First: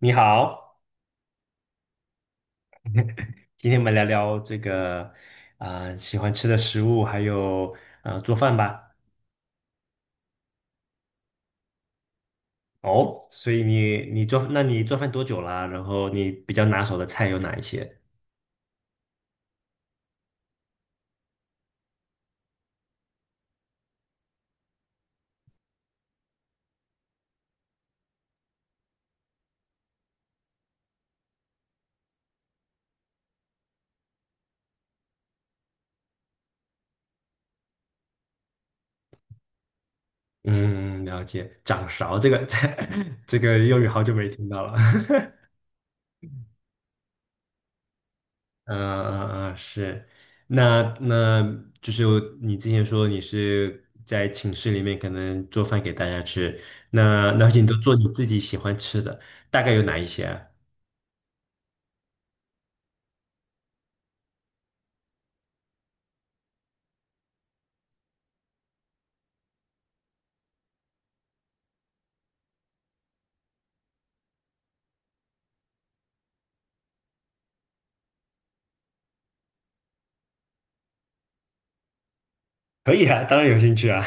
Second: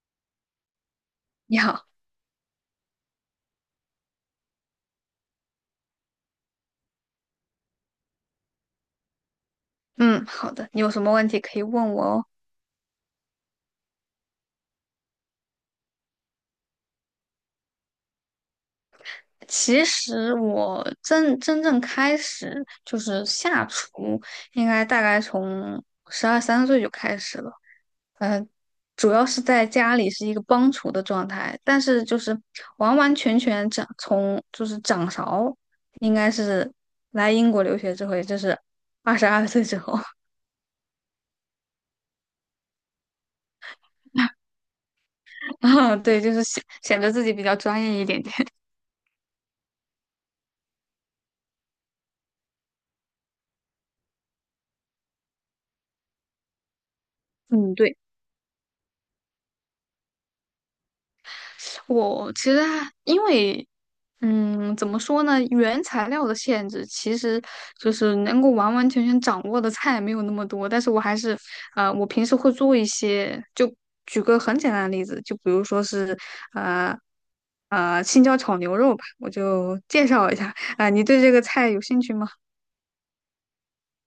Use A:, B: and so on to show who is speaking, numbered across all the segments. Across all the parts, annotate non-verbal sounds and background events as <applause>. A: 你好，
B: 你好，
A: 今天我们聊聊这个喜欢吃的食物，还有做饭吧。
B: 嗯，好的，你有什么问题可以问我哦。
A: 哦，所以你，那你做饭多久啦？然后你比较拿手的菜有哪一些？
B: 其实我真正开始就是下厨，应该大概从12、13岁就开始了。嗯，主要是在家里是一个帮厨的状态，但是就是完完全全掌勺，应该是来英国留学之后，也就是22岁之后。
A: 嗯，了解。掌勺这个 <laughs> 这个用语好久没听到了。
B: <laughs> 啊，对，就是显得自己比较专业一点点。
A: <laughs> 嗯，是。那那就是你之前说你是在寝室里面可能做饭给大家吃，那你
B: 嗯，
A: 都做
B: 对。
A: 你自己喜欢吃的，大概有哪一些啊？
B: 我其实还因为，嗯，怎么说呢？原材料的限制，其实就是能够完完全全掌握的菜没有那么多。但是我还是，我平时会做一些。就举个很简单的例子，就比如说是，呃，青椒炒牛肉吧，我就介绍一下。<laughs> 啊、你对这个菜有兴趣吗？
A: 可以啊，当然有兴趣啊。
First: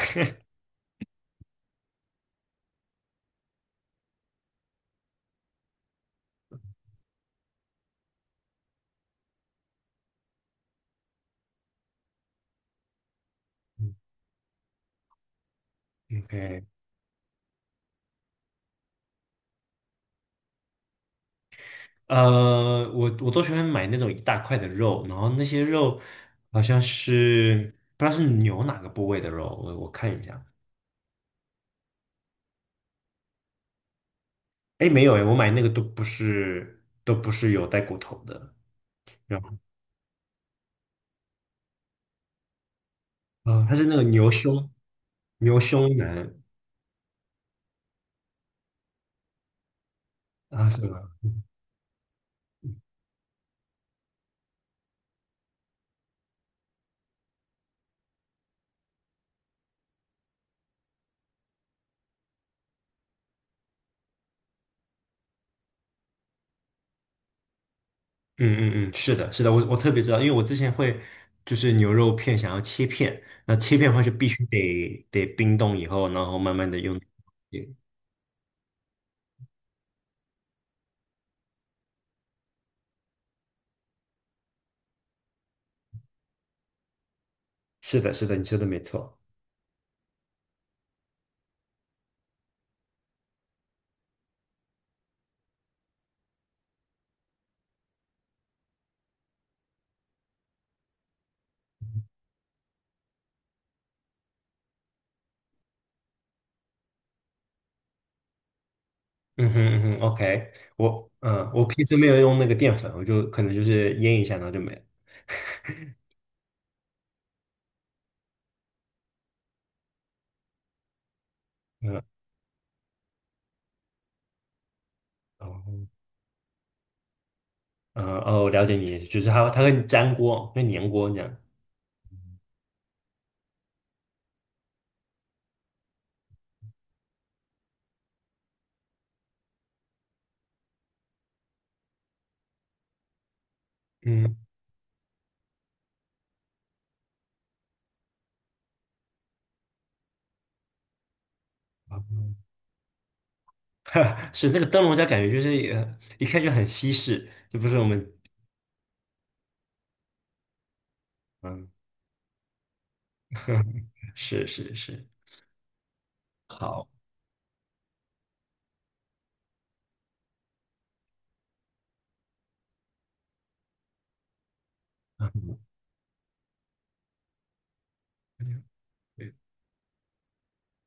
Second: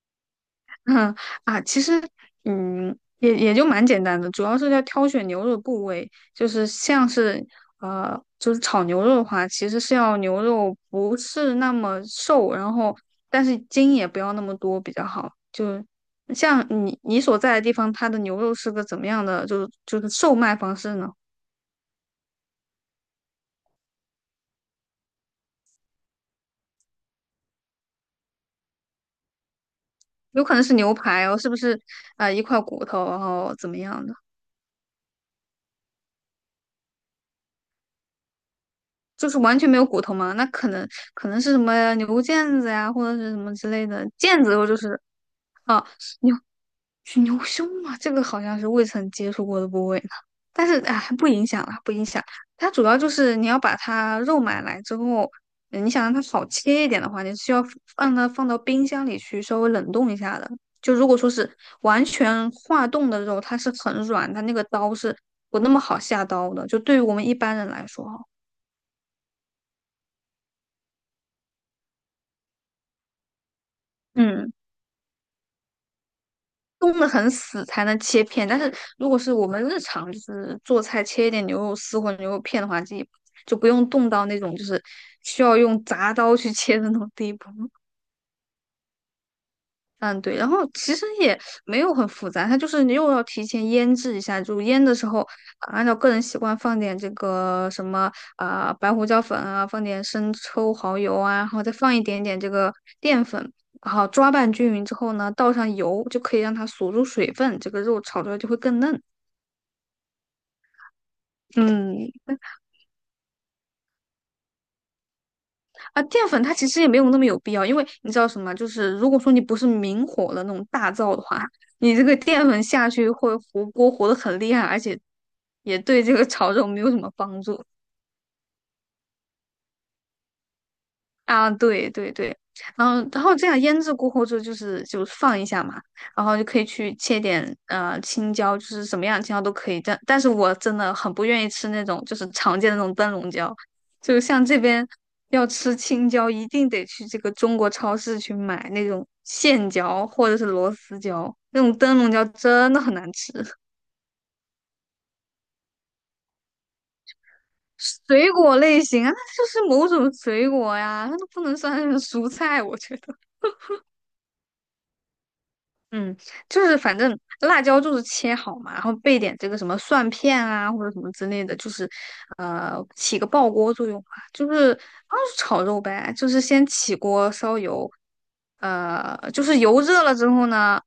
B: 嗯啊，其实也就蛮简单的，主要是要挑选牛肉部位，就是像是就是炒牛肉的话，其实是要牛肉不是那么瘦，然后但是筋
A: <laughs>
B: 也不要那么多比较好。就
A: OK，
B: 像你所在的地方，它的牛肉是个怎么样的，就是售卖方式呢？
A: 呃，我都喜欢买那种一大块的肉，然后那些肉好像是不知道是牛哪个部位的肉，我看一
B: 有
A: 下。
B: 可能是牛排哦，是不是？啊、一块骨头，然后怎么样的？
A: 哎，没有哎，我买那个都不是有带骨头的，
B: 就是
A: 然后
B: 完全没有骨头嘛，那可能是什么牛腱子呀，或者是什么
A: 啊，
B: 之
A: 它是
B: 类
A: 那个
B: 的
A: 牛
B: 腱子，肉，
A: 胸
B: 就是
A: 牛
B: 啊
A: 胸
B: 牛
A: 腩
B: 牛胸嘛，这个好像是未曾接触过的部位呢。但
A: 啊，
B: 是
A: 是吗？
B: 哎，不影响啦，不影响。它主要就是你要把它肉买来之后，你想让它少切一点的话，你需要放到冰箱里去稍微冷冻一下的。就如果说是完全化冻的肉，它是很软，它那个刀是不那么好下刀的。就对于我们一般人来说哈，
A: 嗯，是的，是的，我特别知道，因为我之前会就是牛肉片想要切片，那切片的话就必须
B: 嗯。
A: 得冰冻以后，然后慢慢的用。
B: 冻得很死才能切片，但是如果是我们日常就是做菜切一点牛肉丝或者牛肉片的话，这就不用冻到那种就是需要用铡刀去切的那种地步。
A: 是的，是的，你说的没错。
B: 嗯，对，然后其实也没有很复杂，它就是你又要提前腌制一下，就腌的时候，啊按照个人习惯放点这个什么啊、白胡椒粉啊，放点生抽、蚝油啊，然后再放一点点这个淀粉，然后抓拌均匀之后呢，倒上油就可以让它锁住水分，这个肉炒出来就会更嫩。
A: 嗯哼嗯哼，OK，我嗯，我平时没
B: 嗯，
A: 有用那个淀粉，我就可能就是腌一下，然后就没了。
B: 啊，淀粉它其实也没有那么有必要，因为你知道什么？就是如果说你不是明火的那种大灶的话，你
A: 嗯，
B: 这个淀粉下去会糊锅糊的很厉害，而且
A: 哦，
B: 也对这个炒肉没有什么帮助。
A: 嗯，哦，了解你，就是它会粘锅，会粘锅这样。
B: 啊，对对对，然后这样腌制过后就是就放一下嘛，然后就可以去切点青椒，就是什么样的青椒都可以。但是我真的很不愿意吃那种就是常见的那种灯笼椒，就
A: 嗯，
B: 像这边要吃青椒，一定得去这个中国超市去买那种线椒或者是螺丝椒，那种灯笼椒
A: 哦
B: 真的很难吃。
A: <laughs> 是那个灯笼椒，感觉就是一看就很西式，就不是我们
B: 水果类型啊，那就是某种水果呀，它都不能
A: 嗯，
B: 算是蔬菜，我觉得。
A: <laughs> 是是是，
B: 嗯，就是
A: 好，
B: 反正辣椒就是切好嘛，然后备点这个什么蒜片啊或者什么之类的，就是起个爆锅作用嘛，就是啊炒肉呗，就是先起锅烧油，
A: 对
B: 就是油热了之后呢，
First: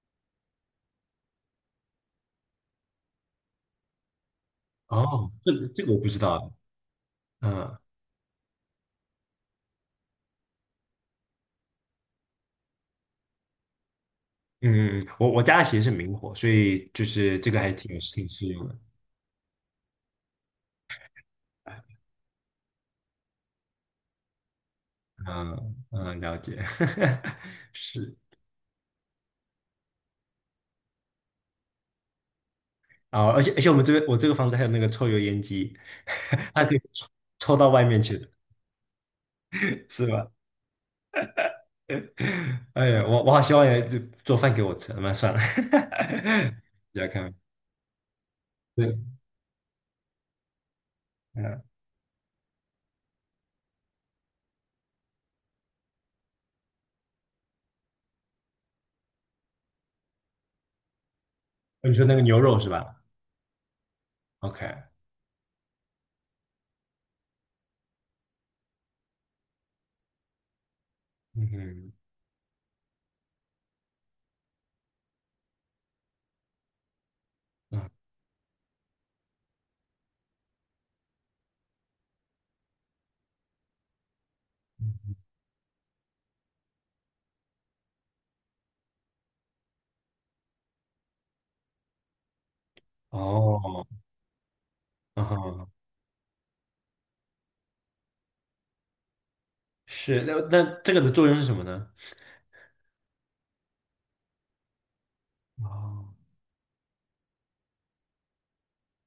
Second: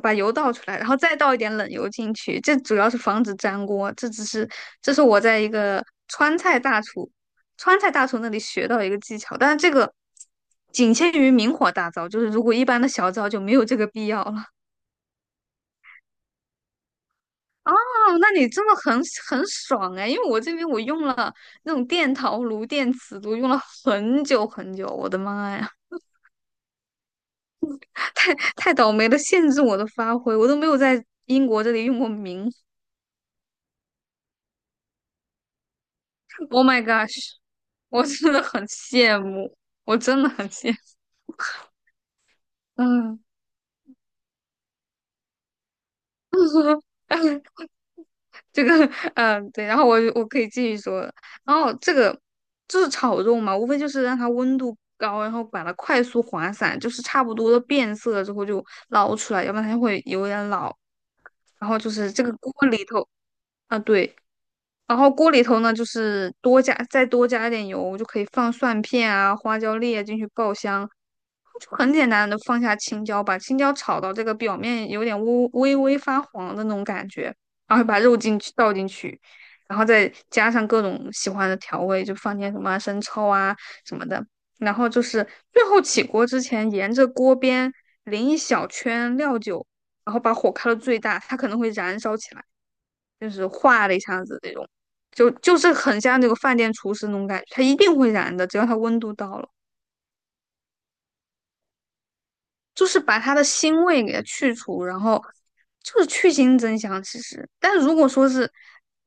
B: 把油倒出来，然后再倒一点冷油进去，这主要是防止粘锅，这是我
A: 哦，
B: 在一
A: 这个
B: 个
A: 这个我不知
B: 川
A: 道，
B: 菜大厨
A: 嗯
B: 川
A: 嗯
B: 菜大厨那里学到一个技巧，但是这个仅限于明火大灶，就是如果一般的小灶就没有这个必要了。
A: 嗯，嗯，我我家其实是明火，所以就是这个还挺
B: 哦，
A: 挺
B: 那
A: 适
B: 你真
A: 用
B: 的
A: 的。
B: 很爽哎，因为我这边我用了那种电陶炉、电磁炉，用了很久很久，我的妈呀。
A: 嗯嗯，了解，<laughs>
B: <laughs>
A: 是
B: 太倒霉了，限制我的发挥，我都没有在英国这里用过。
A: 啊，而且我们这边我这个房子还有那个抽油烟机，<laughs>
B: Oh
A: 它可以
B: my gosh，
A: 抽到外面
B: 我
A: 去的，
B: 真的很羡慕，我
A: 是
B: 真的
A: 吧？
B: 很羡慕。
A: <laughs> 哎呀，
B: 嗯。
A: 我好希望有人就做饭给我吃，那算了，<laughs> 你来看，
B: <laughs> 这个。
A: 对，
B: <laughs> 嗯，对，然后我可以继续说了。
A: 嗯，
B: 然
A: 哦
B: 后这个就是炒肉嘛，无非就是让它温度高，然后把它快速滑散，就是差不多的变色了之后就捞出来，要不然它就会有点老。然后就
A: 你说
B: 是
A: 那个
B: 这个
A: 牛
B: 锅
A: 肉是
B: 里
A: 吧
B: 头，啊，对，
A: ？OK，
B: 然后锅里头呢，就是多加再多加一点油，就可以放蒜片啊、花椒粒啊进去爆香，就
A: 嗯
B: 很简单的放下青椒，把青椒炒到这个表面有点微微发黄的那种感觉，然
A: 嗯
B: 后
A: 啊
B: 把肉倒进去，然后再加上各种喜欢的调味，就放点什么生抽啊什么的，然后就是最后起锅之前，沿着锅边淋一小圈料酒，然后把火开到最大，它可能会燃烧起来。就是
A: 哦，
B: 化了一下子那种，
A: 嗯
B: 就就
A: 哼
B: 是很像那个饭店厨师那种感觉，它一定会燃的，只要它温度到了，
A: 是，那那这个的作用是什么呢？
B: 就是把它的腥味给它去除，然后就是
A: 哦，
B: 去腥增香。其实，但如果说是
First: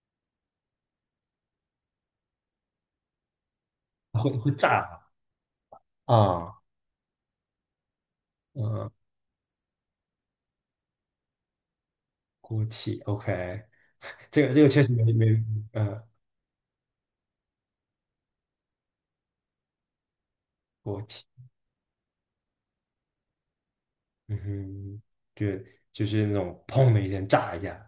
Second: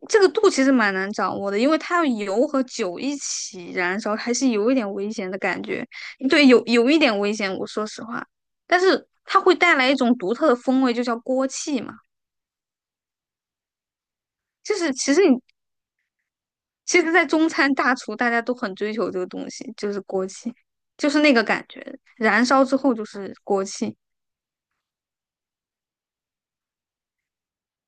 B: 这个度，其实蛮难掌握的，因为它要油和酒一起燃烧，
A: 会
B: 还是
A: 会
B: 有一
A: 炸
B: 点危险的感觉。
A: 啊，
B: 对，
A: 啊
B: 有一点危险，我说实话，但
A: 嗯，
B: 是它会带来一种独特的风味，就叫锅气嘛。
A: 锅气，OK，这个这个
B: 就
A: 确实
B: 是
A: 没没，嗯。
B: 其实，在中餐大厨，大家都很追求这个东西，就是锅气，
A: 锅
B: 就是
A: 气，
B: 那个感觉，燃烧之后就是锅气
A: 嗯哼，就就是那种砰的一声炸一下，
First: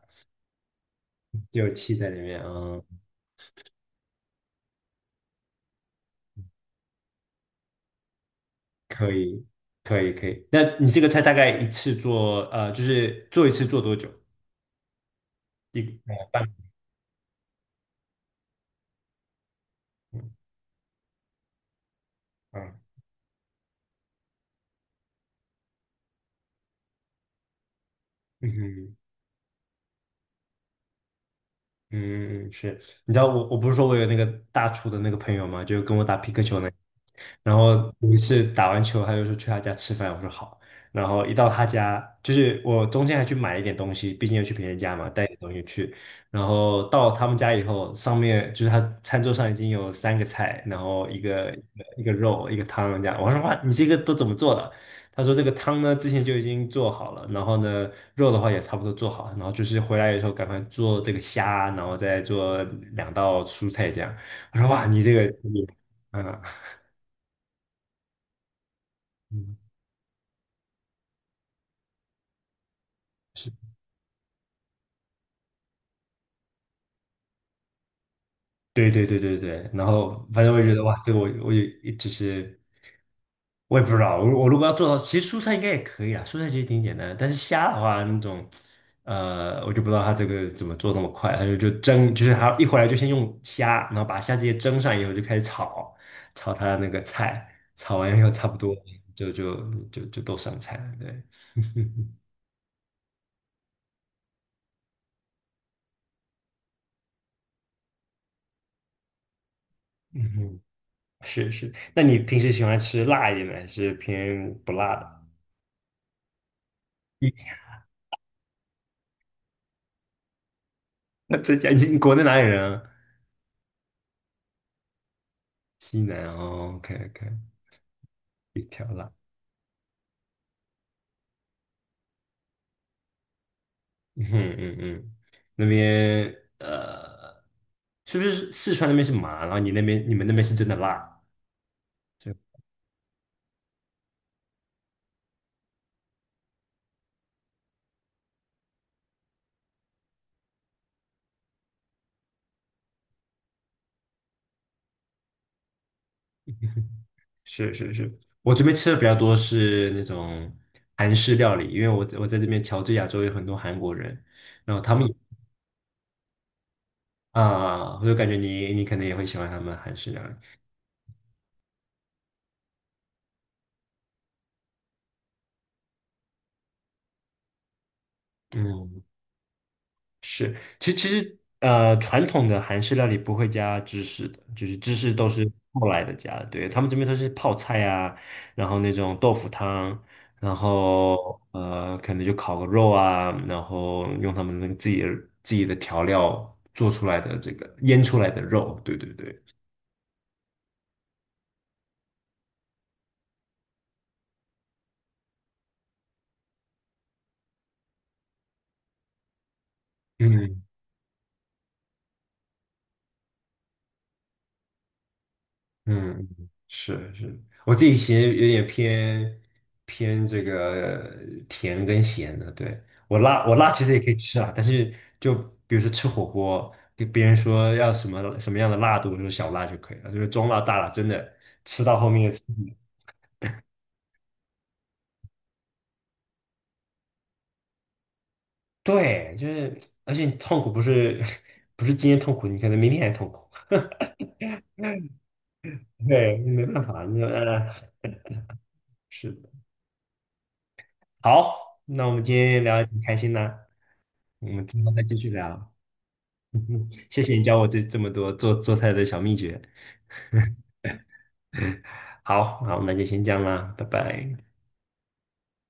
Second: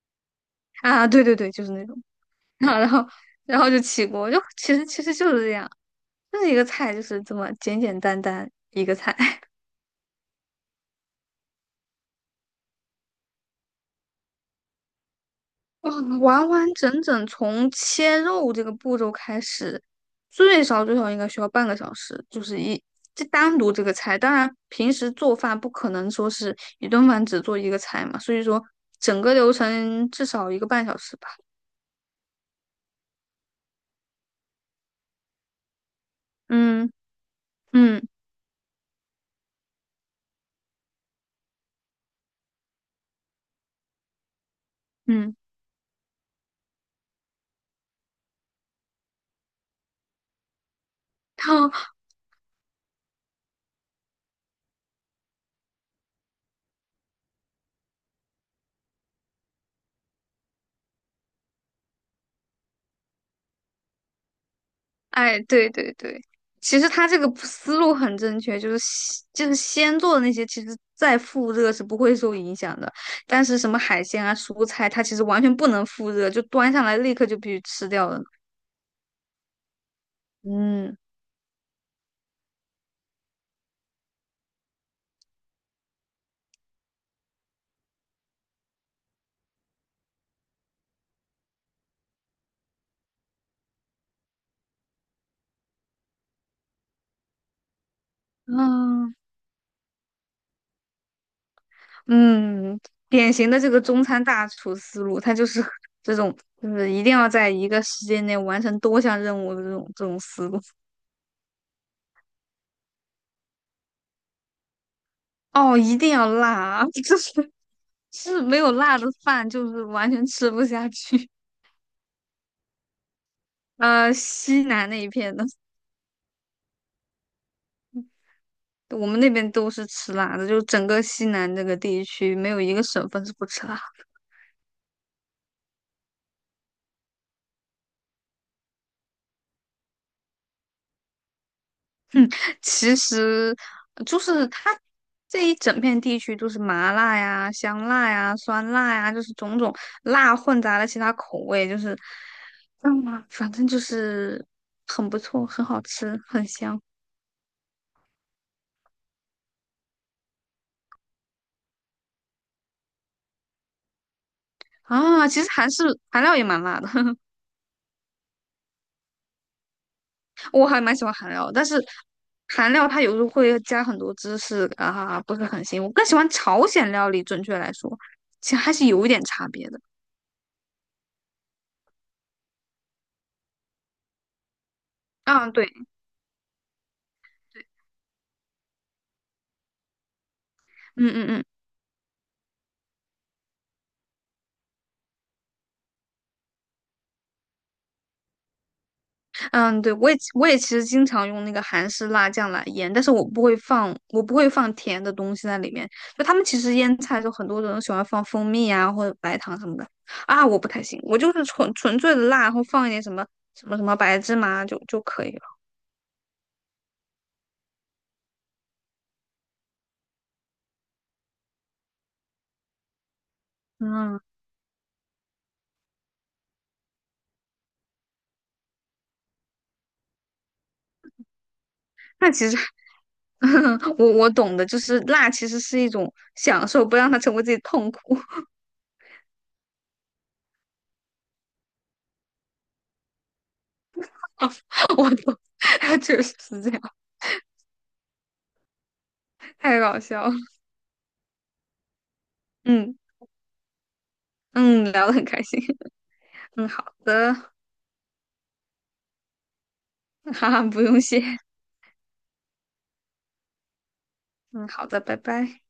B: 啊，对对对，就
A: 就
B: 是
A: 有
B: 那
A: 气
B: 种。
A: 在里面，
B: <laughs>
A: 嗯，
B: 然后然后就起锅，就其实就是这样，就是一个菜，就是这么简简单单一个
A: 可
B: 菜。
A: 以，可以，可以。那你这个菜大概一次做，呃，就是做一次做多久？一
B: 嗯，
A: 呃半，
B: 完完整整从切肉这个步骤开始，
A: 嗯
B: 最少最少应该需要半个小时，就是
A: 嗯
B: 这单独这个菜。当然，平时做饭不可能说是一顿饭只做一个菜嘛，所以
A: 嗯
B: 说
A: 哼。
B: 整个流程至少一个半小时吧。
A: 嗯，是，你知道我不是说我有那个大厨的那个朋友嘛，就跟我打皮克球那个
B: 嗯
A: 然后
B: 嗯
A: 有一次打完球，他就说去他家吃饭，我说好，然后一到他家，就是我中间还去买一点东西，毕竟要去别人家嘛，带
B: 嗯。
A: 点东西去，然后到他们家以后，上面就是他餐桌上已经有3个菜，然后
B: <laughs>
A: 一个肉，一个汤这样，我说哇，你这个都怎么做的？他说这个汤呢之前就已经做好了，然后呢肉的话也差不多做好了，然后就是回来的时候赶快做这个虾，然后再做2道蔬菜这样。我说哇，你这个，
B: 哎，对对对，
A: 嗯
B: 其实他这个思路很正确，就是先就是
A: 嗯，
B: 先做的那些，其实再复热是不会受影响的。但
A: 是
B: 是什么海鲜啊、蔬菜，它其实完全不能复热，就端上来立刻就必须吃掉了。
A: 对对对对对，然后反正我也觉得
B: 嗯
A: 哇，这个我也只是我也不知道，我如果要做到，其实蔬菜应该也可以啊，蔬菜其实挺简单的，但是虾的话那种，呃，我就不知道它这个怎么做那么快，它就蒸，就是它一回来就先用虾，然后把虾直接蒸上以后就开始炒，炒它的那个菜，炒完以后差不多
B: 嗯
A: 就就就都上菜了，对，<laughs>
B: 嗯，典型的这个中餐大厨思路，它就是 <laughs> 这种，就是一定要在一个时间内完成多项任务的这种
A: 嗯
B: 思路。
A: 哼，是是，那你平时喜欢吃辣一点的，还是偏不辣的？
B: 哦，一定要辣啊。<laughs> 是没有辣的饭，就是完全吃不下
A: <laughs>
B: 去。
A: 那浙江，你国内哪里人啊？
B: 西南那一片的，
A: 西南哦，OK OK，一条
B: 我
A: 啦，
B: 们那边都是吃辣的，就整个西南这个地区没有一个省份是不吃辣。
A: 嗯嗯，那边呃，是不是四川那边是麻，然后你们那边是真的辣？
B: 其实就是它这一整片地区都是麻辣呀、香辣呀、酸辣呀，就是种种辣混杂了其他口味，就是，嗯，反正就是很不错，很好吃，很香
A: 是是是是，我这边吃的比较多是那种韩式料理，因为我在这边乔治亚州有很多韩国人，然后他们也
B: 啊。其实韩料也蛮辣的。<laughs>
A: 啊，我就感觉你可能也会喜欢他们韩式料理，
B: 我还蛮喜欢韩料，但是韩料它有时候会加很多芝士啊，不是很行。我更喜欢朝鲜料理，准确来说，其实还是
A: 嗯。
B: 有一点差别的。
A: 是，其其实呃，传统的韩式料理不会加芝士的，就是芝士都是
B: 嗯，对，
A: 后来的加的。对，他们这边都是泡菜啊，然后那种豆腐汤，然
B: 嗯嗯
A: 后
B: 嗯
A: 呃，可能就烤个肉啊，然后用他们那个自己的调料做出来的这个腌出来的肉。对对对，
B: 嗯，对，我也其实经常用那个韩式辣酱来腌，但是我不会放甜的东西在里面。就他们其实腌菜的时候，很多人喜欢放蜂蜜啊或者白糖什么的啊，我
A: 嗯
B: 不太行，我就是纯粹的辣，然后放一点什么白芝麻就可以了。
A: 嗯，是是，我自己其实有点偏这个甜跟咸的。对，我辣其实也可以
B: 嗯，
A: 吃啊，但是就比如说吃火锅，跟别人说要什么什么样的辣度，就说小辣就可以了，就是中辣、大辣，真的吃到后面
B: 那
A: 也吃
B: 其实
A: 不了
B: <laughs> 我懂的，就是辣其实是一种享受，不让它成为自己痛苦。
A: 对，就是，而且你痛苦不是 <laughs> 不是今天痛苦，你可能明天还痛苦。
B: <laughs> 我懂。<laughs>
A: <laughs>
B: 确实
A: 对，
B: 是
A: 没
B: 这样，
A: 办法，那呃，哎是的。
B: 太搞笑了。
A: 好，那我们今天聊的
B: 嗯
A: 挺开心的，我们之
B: 嗯，
A: 后再
B: 聊得
A: 继
B: 很
A: 续
B: 开
A: 聊。
B: 心。<laughs>
A: <laughs> 嗯
B: 嗯，
A: 哼
B: 好
A: 谢谢你
B: 的。
A: 教我这么多做菜的小秘诀。
B: <laughs> 哈哈，不用谢。<laughs>
A: 好，好，那就先这样啦，拜拜。
B: 嗯，好的，拜拜。